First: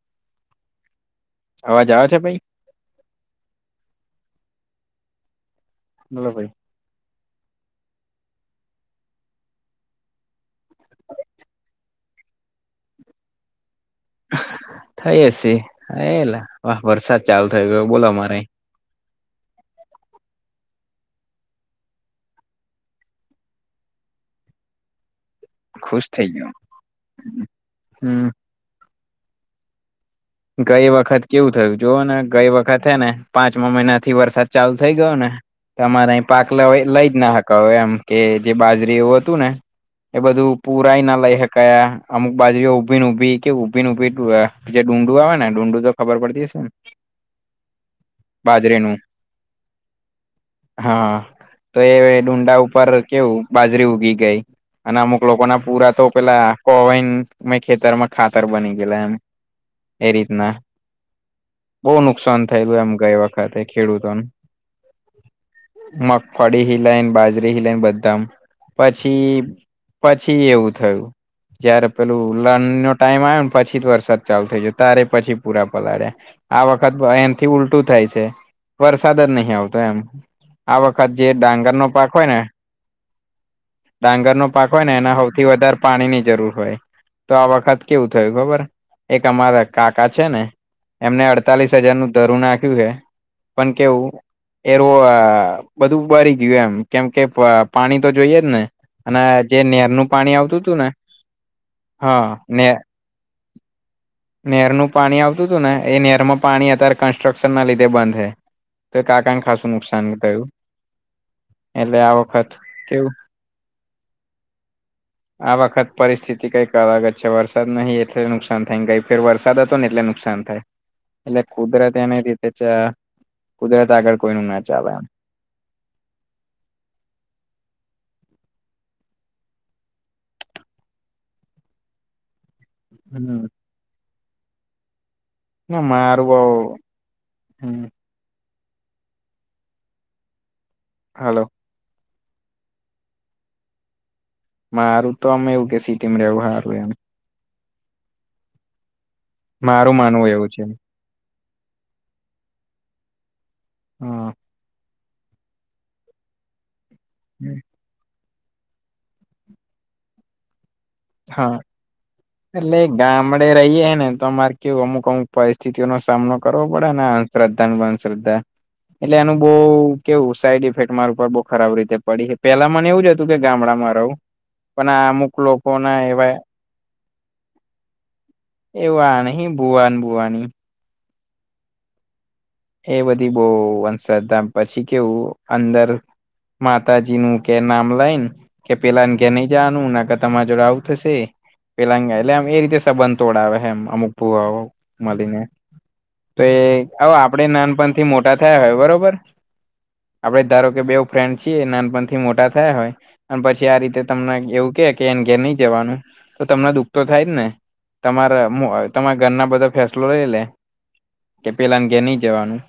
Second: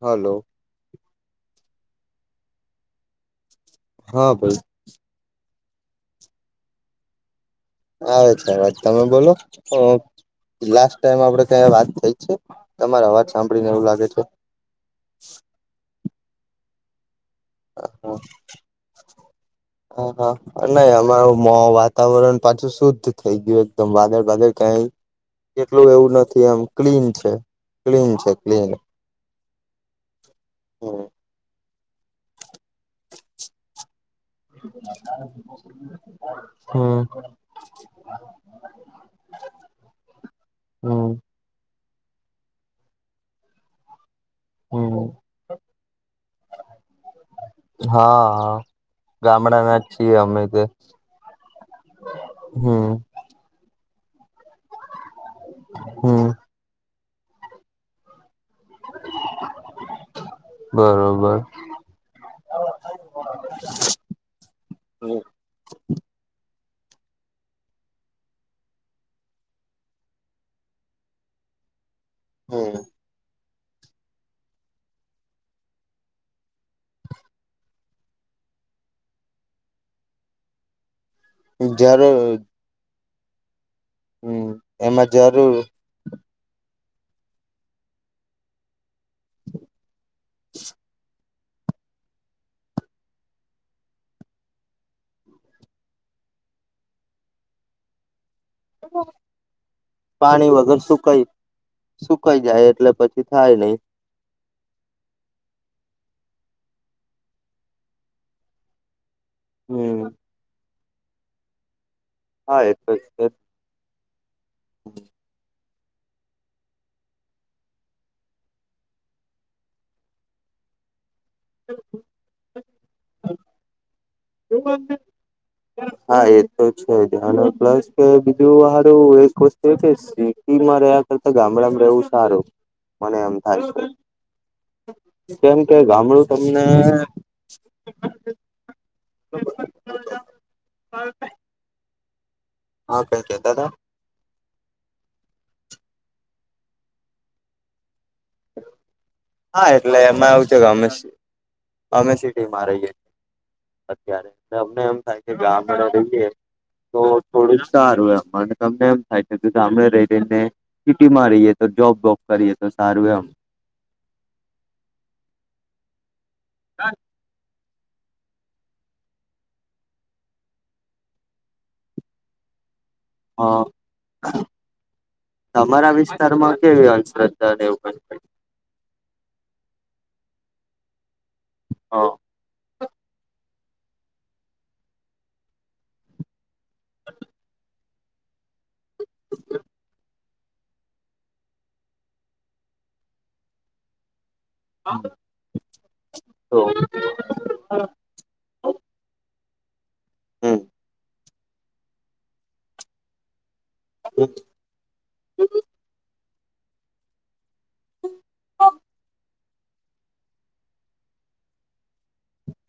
Hello. અવાજ આવે છે, ભાઈ? હા ભાઈ બોલો ભાઈ આવે છે, અવાજ તમે બોલો લાસ્ટ ટાઈમ આપડે કય વાત થઈ છે, તમારો અવાજ સાંભળી ને એવું લાગે છે. થઈ હશે હયેલા વરસાદ ચાલુ થઈ ગયો બોલો અમારે હા હા નહી અમારું મો વાતાવરણ પાછું શુદ્ધ થઈ ગયું દમ બાદળ બાદર કઈ એકલું ખુશ એવું થઈ નથી ગયો આમ ક્લીન છે, ક્લીન હમ છે, ક્લીન ગઈ હમ વખત કેવું થયું જોવો ને ગઈ વખત હે ને પાંચમા મહિનાથી વરસાદ ચાલુ થઇ ગયો ને તમારે અહી પાક લવે લઈ જ હક એમ કે જે બાજરી એવું હતું ને એ બધું પુરાયના હમ લઈ શકાયા અમુક બાજુઓ ઊભી ઊભી કે ઉભી ઉભી હમ ડુંડું આવે ને ડુંડું તો ખબર પડતી હશે ને હા હા બાજરીનું ગામડાના છીએ અમે તે હા તો એ ડુડા હમ ઉપર કેવું બાજરી ઉગી ગઈ અને અમુક લોકો ના પૂરા તો હમ પેલા કોવેન મે ખેતરમાં ખાતર બની ગેલા એમ હ એ રીતના બો નુકસાન થયેલું એમ ગઈ વખતે ખેડૂતોન મગફળી, હિલાઈન, બાજરી હિલાઈન બધા પછી પછી એવું થયું જયારે પેલું લન હમ નો ટાઈમ આયો ને પછી વરસાદ ચાલુ થઈ જ તારે પછી પૂરા પલાળ્યા આ વખત એનાથી ઉલટું થાય છે. વરસાદ જ નહીં આવતો એમ આ વખત જે ડાંગરનો પાક જરૂર હોય ને ડાંગરનો હમ પાક હોય ને એમાં એના હોથી જરૂર વધારે પાણીની જરૂર હોય તો આ વખત કેવું થયું ખબર એક અમારા કાકા છે, ને એમને અડતાલીસ હજાર નું ધરુ નાખ્યું હે પણ કેવું એરુ આ બધું બરી ગયું એમ કેમ કે પ પાણી તો જોઈએ જ ને અને જે નેરનું પાણી આવતુંતું વગર ને સુકાઈ હા ને તે થાય લે નેરનું પાણી આવતું તું ને એ નેરમાં પાણી અત્યારે કન્સ્ટ્રક્શનના લીધે બંધ હે તો કાકાને ખાસું હમ નુકસાન થયું એટલે આ વખત હા એ ત કેવું છે, જ હ આ વખત પરિસ્થિતિ કઈક અલગ જ છે, વરસાદ નહીં એટલે નુકસાન થગંય ફેર વરસાદ હતો ને એટલે નુકસાન થાય એટલે કુદરત એને રી તે ચા કુદરત આગળ કોઈનું ના એવું ચાલે એમ [inaudible] હા એ તો છે જ અને પ્લસ બીજું હારું એક વસ્તુ એ કે સિટીમાં રે તો તો ગામડામાં રેવું સારું મને એમ હમ થાય છે. કેમ કે ના ગામડું મારું બઉ તમને હમ હલો [inaudible] હા કંઈ કેતા તા? મારું તો ઓમ એવું કે સિટીમાં રેવું હારું એમ હા મારું એટલે માનવું એમાં એવું થયું છે કે અમે સી અમે સિટીમાં રહીએ અત્યારે હા ને અમને એમ થાય કે ગામડે રહીએ તો થોડું સારું એમ મને તમને એમ થાય કે ગામડે રહી રહી ને. સિટીમાં રહીએ તો જોબ બોબ કરીએ તો સારું એમ. ને રહીએ ને તો અમારે કેવું અમુક અમુક પરિસ્થિતિઓનો સામનો કરવો પડે ને અંધશ્રદ્ધ તન બન શ્રદ્ધા એટલે એનું બહુ કેવું સાઈડ ઇફેક્ટ માર ઉપર બહુ ખરાબ રીતે પડી હે પેલા મને એવું જ હત તું કે હા ગામડામાં રહું પણ આ અમુક લોક તમારા વિસ્તારમાં કેવી અંધશ્રદ્ધા ને એવું કાંઈ? એવા નહીં બુઆ ન બુવાની હોવ એ બધી બહુ અંધશ્રદ્ધા પછી કેવું અંદર માતાજીનું કે નામ લઈ ન કે પેલા ને કે નઈ જ જાવાનું [inaudible] તમાર જોડે આવું થશે પેલા ને એટલે આમ એ રીતે સબંધ તોડાવે હે એમ અમુક ભુવાઓ. મલીને તે તો હવે આપ આપણે નાનપણથી મોટા થયા હોય બરોબર આપડે હમ ધારો કે બેઉ ફ્રેન્ડ છીએ નાનપણથી મોટા થયા હોય અને પછી આ રીતે તમને એવું કે કે એન ઘેર નહી જવાનું. તો તમને દુખ તો થાય જ ને તમારા તમારા ઘરના બધા ફેસલો લઈ લે. કે પેલાને ઘેર નઈ જવાનું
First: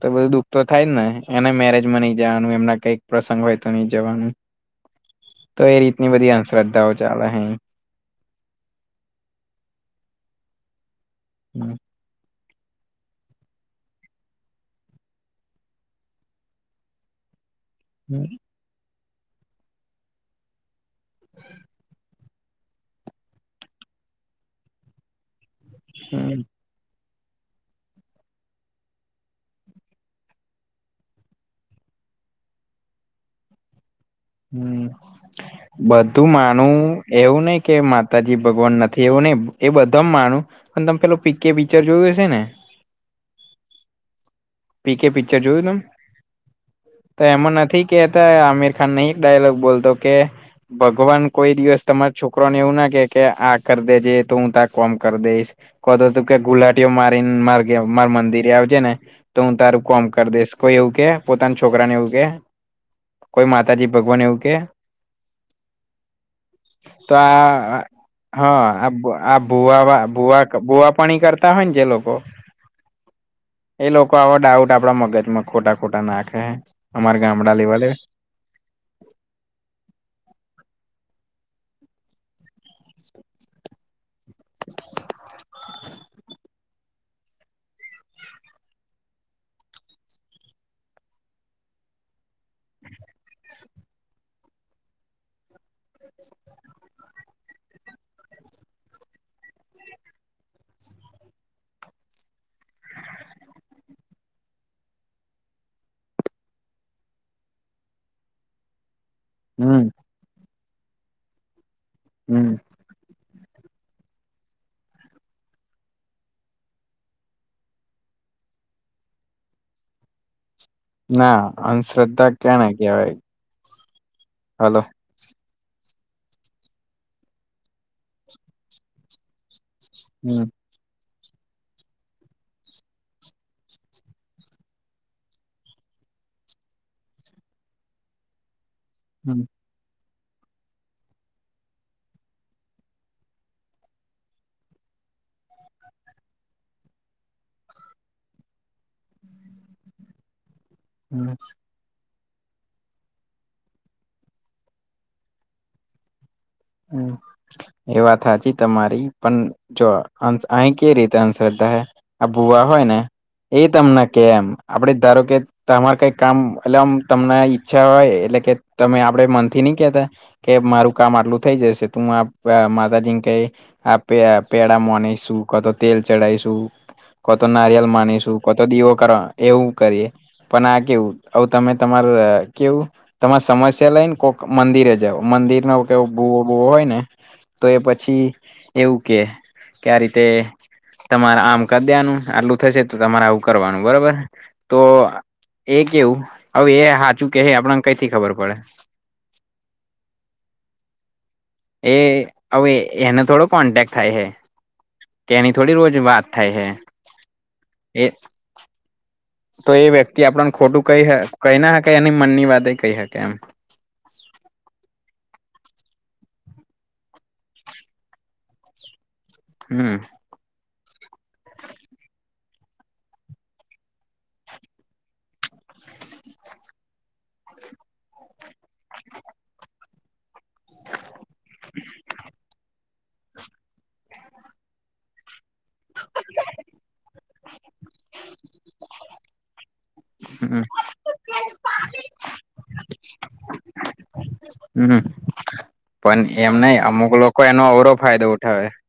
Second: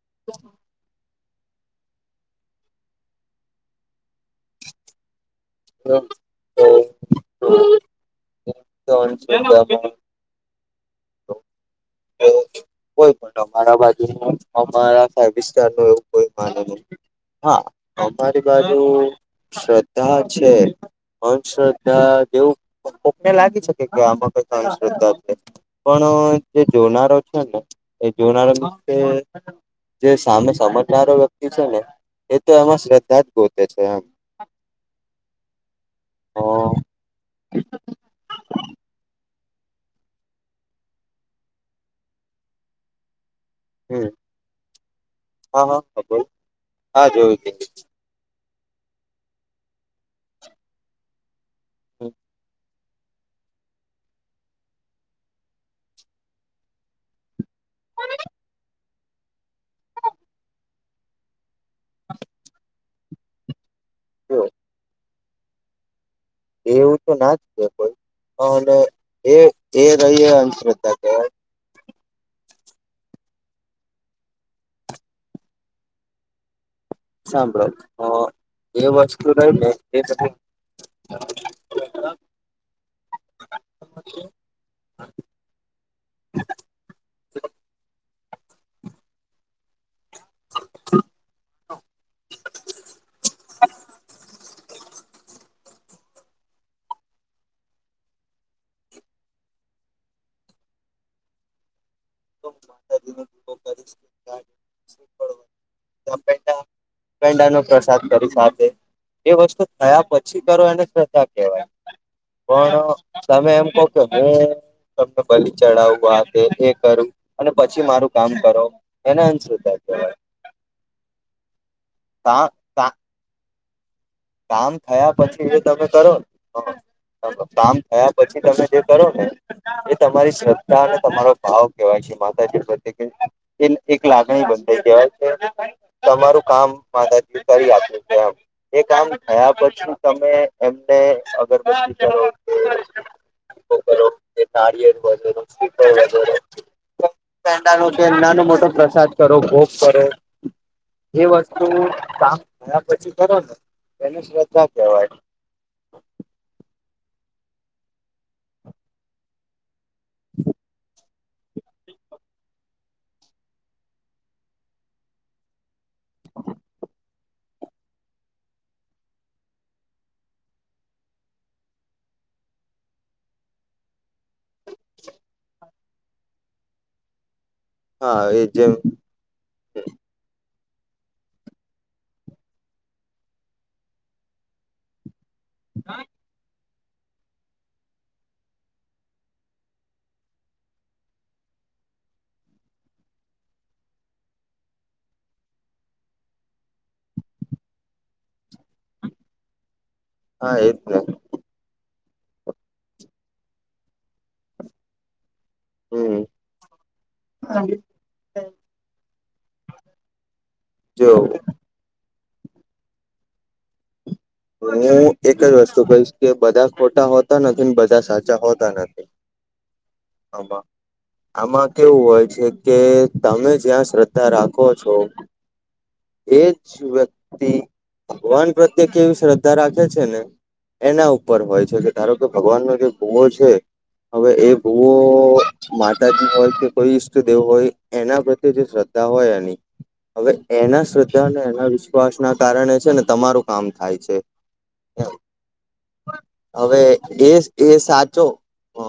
તો બધું દુઃખ તો થાય જ ને અને મેરેજમાં નઈ જાવાનું, એમના કાંઈક પ્રસંગ હોય તો નઈ જવાનું. તો એ રીતની બધી અંધશ્રદ્ધાઓ ચાલે અહીં તો અંધશ્રદ્ધામાં [inaudible] હમ તો કોઈ પણ અમારા બાજુનું અમારા ફાઈવ સ્ટારનું એવું કોઈ માને નહીં. હા અમારી બાજુ શ્રદ્ધા છે. અંધશ્રદ્ધા જેવું પન કોકને લાગી શકે કે આમાં કંઈક અંધશ્રદ્ધા હે પણ જે જોનારો છે ને એ જોનારા વખતે જે સામે સમજનારો વ્યક્તિ છે ને એ તો એમાં શ્રદ્ધા જ ગોતે છે એમ. હમ બધું માનું એવું નહિ કે મા માતાજી ભગવાન નથી એવું નહીં એ બધામાં માનું પણ તમે પેલું પીકે પિચર જોયું હશે ને? હમ [inaudible] પીકે પિચર હા જોયું હા તમ? ખબર હા તો એમાં જોયું નથી કેતા આમિરખાન નહીં ડાયલોગ બોલતો કે ભગવાન કોઈ દિવસ જોયું. તમારા છોકરોને એવું ના કે કે આ કર દેજે તો હું તાર કોમ કર દઈશ. કો તો તો કે ગુલાટીઓ મારીને માર ઘેર માર મંદિરે આવજે ને. તો હું તારું કોમ કર દઈશ કોઈ એવું કે પોતાના છોકરાને એવું કે? કોઈ માતાજી ભગવાન એવું જો કે? એવું તો ના જ કે કોઈ હહ અને આ બા એ એ ભુવાવા રહી એ ભુવા ભુવા અંધશ્રદ્ધા પાણી કહેવાય કરતા હોય ને જે લોકો એ લોકો આવા ડાઉટ આપડા મગજમાં ખોટા ખોટા નાખે અમારે ગામડા લેવલે. સાંભળો અ એ વસ્તું રહી ને એ બધું [inaudible] [inaudible] [inaudible] ત પેંડા પેંડા નો પ્રસાદ કરી સાથે એ વસ્તુ હમ થયા પછી કરો એને શ્રદ્ધા કેવાય હમ પણ તમે એમ કોવ કે હું તબત બલી ચડાવું આ તે એ કરું અને પછી મારું કામ કરો એને અનશ્રદ્ધા ના અનશ્ર્ધા કા ક્યાને કેવાય કામ થયા પ પછી જે તમે કરોને કામ થયા પછી તમે જે કરો ને એ તમારી હમ શ્રદ્ધા અને તમારો ભાવ કેવાય છે માતાજી પ્રત્યેકે એન એક લાગણી બાતાઈ કેવાય કે તમારું કામ માતાજી કરી આપે છે એમ એ કામ હમ થયા પછી તમે એમને અગરબત્તી કરો કે કરો તાળિયેર હોય તો તમે સ્ટીકર વધારો પેંડાનું છે એમ નાનું મોટો પ્રસાદ કરો ભોગ કરો. એ હમ વસ્તુનું કામ થયા પછી કરો ને એને શ્રદ્ધા કેવાય. હું એ વાત હાચી તમારી પન જો અંત અહી કે રીતે અંધશ્રદ્ધા હૈ આ ભુવા હોય ને એય તમને કે એમ આપડે ધારો કે ત તમારે કઈક કામ એલે આમ તમને ઈચ્છા હોય એટલે કે તમે આપડે મનથી ની કેતા કે મારું કામ આટલુંત થઈ જશે તું આપ આ માતાજીને કઈ આ પે પેડા મોને શું ક તો તેલ ચડાયીશું કો તો નારિયલ હા માનીશું એ કો તો જેમ દીવો કરવા એવું કરીએ પન આ કેવું અવ તમે તમાર કેવું તમા સમસ્યા લઈને કોક મંદિરે જાવ મંદિર નેવ કેવ બોવો બોવો હોય ને તો એ પછી એવું કે કે આ રીતે તમારે આમ કર દેનું આટલું થશે તો તમારે આવું કરવાનું બરબર તો એ કેવું અવે એ હાચું કેહે આપણાને કઈથી ખબર પડે હા એ જ ને એ અવે એને થોડો કોન્ટેક્ટ થાય હે કેની થોડી રોજ હમ વાત થાય હે એ તો એ વ્યક્તિ આપડાને ખોટું કઇ જો હ કઈના હકે એની મનની વાત એ કઇ હકે એમ. હું એક જ વસ્તુ કહીશ કે બધા ખોટા હોતા નથી ને બધા સાચા હોતા નથી. હું આબા આમાં કેવું હોય છે કે તમે જ્યાં શ્રદ્ધા રાખો છો. એજ વ્યક્તિ ભગવાન પ્રત્યે કેવી શ્રદ્ધા રાખે છે ને એના ઉપર હોય છે કે ધારો કે ભગવાનનો જે ગુવો છે. હવે એ ભુંવો માતાજી હોય કે કોઈ ઈષ્ટદેવ હોય એના પ્રત્યે જે શ્રદ્ધા હોય એની અવે હમ એના શ્રદ્ધા અને એના વિશ્વાસ ના કારણે છે ને તમારું કામ થાય છે. હું પન એમ નય હવે અમુક લોકો એનો અવરો ફાયદો ઉઠાવે હ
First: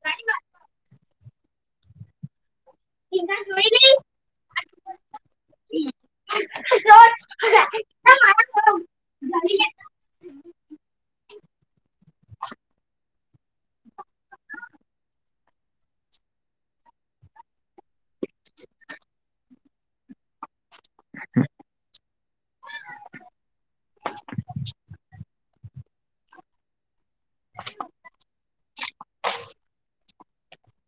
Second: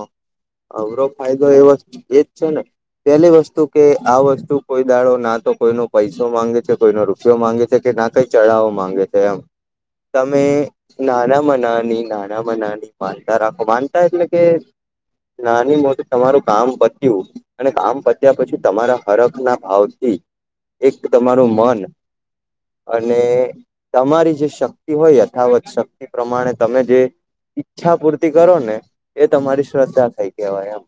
અવરો ફાયદો એવો ચ એચ છે ને પેલી વસ્તુ કે આ વસ્તુ કોઈ દાડો ના તો કોઈનો પૈસો માંગે છે કોઈનો રૂપિયો મામાંગે છે કે ના કઈ ચડાવો માંગે છે એમ તમે નાનામા નાની નાનામા નાની માનતા રાખો માનતા એટલે કે નાની મોટી તમારું કામ પત્યું અને કામ પત્યા પછી તમારા હરખ ના ભાવથી એક તમારું મન અને તમારી જે ક્ષમ તો યથાવત શક્તિ પ્રમાણે તમે જે ઈચ્છા પૂરતી કરો ને એ તમારી શ્રદ્ધા થઈ કેવાય એમ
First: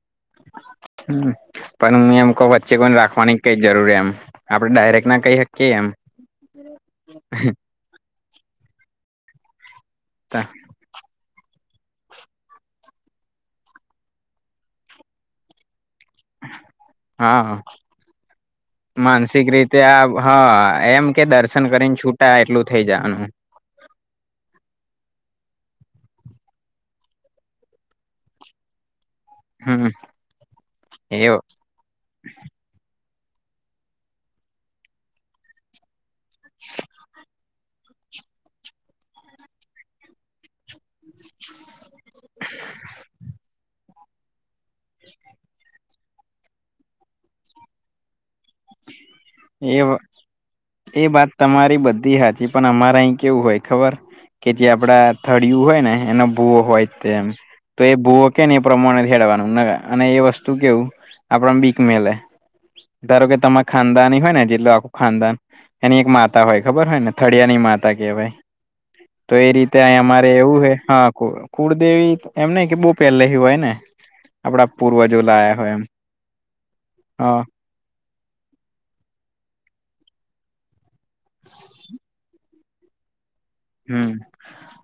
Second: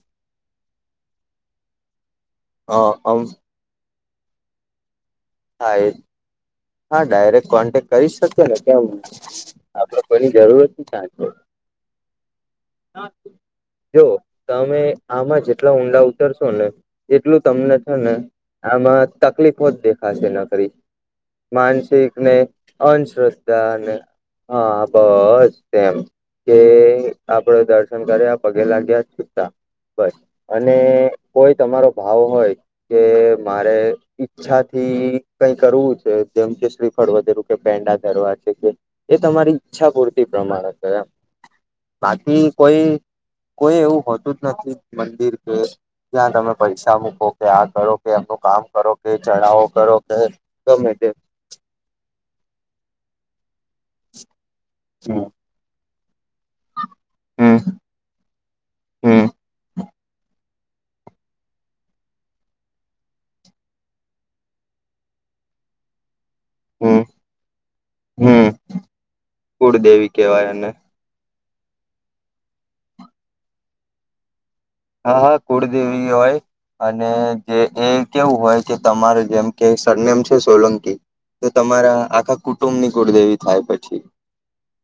પણ હું એમ કવ વચ્ચે અ કોને અમ રાખવાની કઈ જરૂરી એમ આપડે ડાયરેક્ટ ના કહી શકીએ હા એમ એ હા ડાયરેક્ટ કોન્ટેક્ટ કરી શકીએ ને કેમ આપડ કોની જરૂરત ક્યા છે. જો તમે આમાં જેટલા ઊંડા શો ને એટલું હા તમને છે ને આમાં માનસિક તકલીફ હો જ રીતે દે. આ હા નરી એમ કે દર્શન કરીને માનસિક ને છૂટા એટલું થઇ જવાનું અશ્ર્ધા અને હા બસ તેમ કે આપડે દર્શન કર્યા પગે લાગ્યા છે. તા હમ બસ અને એ કોઈ તમારો ભાવ હોય કે મારે ઈચ્છાથી કઈ કરવું છે. જેમ કે શ્રીફળ વધેરું કે પેંડા ધરવા છે કે એ તમારી ઈચ્છા પૂરતી પ્રમાણે છે એમ. બાકી કોઈ કોઈ એવું હોતું જ નથી. મંદિર કે ત્યાં તમે પૈસા મૂકો કે આ કરો કે એમનું કામ કરો કે ચઢાવો એ કરો કે ગમે તે એ વાત તમારી બધી હાચી પણ અમારે અહી કેવું હોય ખબર કે જે આપડા થર્ડ [unintelligible] ને એને ભુવો હોય તેમ હમ તો એ ભુવો કે ને એ પ્રમાણે હમ હેડવાનું અને એ વસ્તુ તો કેવું આપડા ને બીક મેલે ધારોકે તમા ખાનદાનની હોય ને જેટલું આખું ખાનદાન એની એક મા તા હોય ખબર હમ હોયને થળિયાની માતા કેવાય. હમ તો એ રીતે અયા કુળદેવી અમારે કહેવાય એવું અને હે [unintelligible] કુળદેવી એમ નય કે બો પેલે હિ હોય ને આપડા હા પૂર્વજો હા લાયા હોય એમ કુળદેવી હોય અને હ જે એ કેવું હોય કે તમારે જેમ કે સરનેમ છે સોલંકી તો તમારા આખા કુટુંબની કુળ દેવી હમ્મ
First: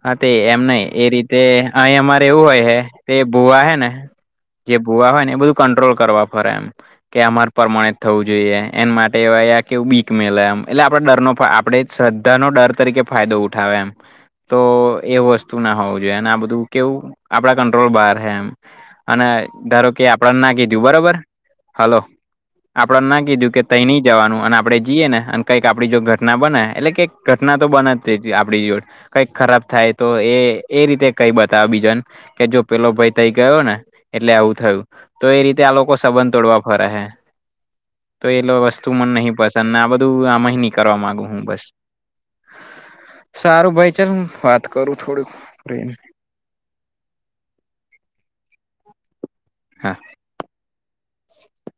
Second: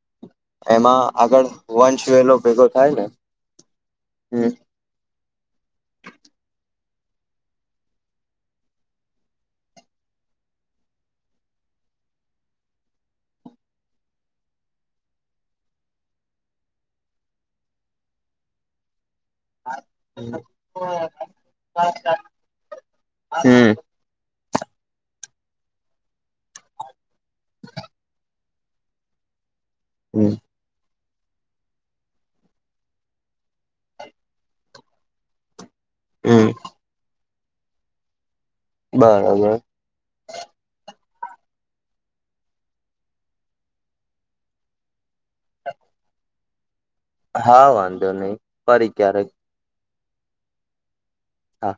હા તે એમ નય એમાં એ રીતે આગળ અહી વંશ અમારે વેલો એવું હોય ભેગો હે થાય ને જે ભૂવા હોય ને હમ જે ભૂવા હોય ને એ બધું કંટ્રોલ કરવા ફરે એમ. કે અમારે પરમાણે થવું જોઈએ એન માટે કેવું બીક મેલે એમ એટલે આપડા ડરનો આપણેે શ્રદ્ધાનો ડર તરીકે ફાયદો ઉઠાવે એમ. તો એ વસ્તુ ના હોવું જોઈએ. અને આ બધું કેવું આપડા કંટ્રોલ બહાર હે એમ. અને ધારો કે આપડને ના કીધું બરોબર. [inaudible] આપડ ના કીધું કે હમ તઈ ની જવાનું અને આપણે જીએ ને અને કંઈક આપડી જો ઘટના બને એટલે કે ઘટના તો બને જ આપડી જોડે કઈક ખરાબ થાય તો હમ એ એ રીતે કઈ બતાવે બીજોને કે જો પેલો ભાઈ તઈ ગયો ને એટલે આવું થયું. તો એ રીતે આ લોકો સબંધ તોડવા હમ ફરે હે તો એ વસ્તુ મને નહી બરાબર પસંદ ને આ બધું આમહિ નીકરવા માંગુ હું બસ. સારું ભાઈ ચલ હું વાત કરું થોડુંક રહીને હા વાંધો નહી ફરી ક્યારેક હા. હા.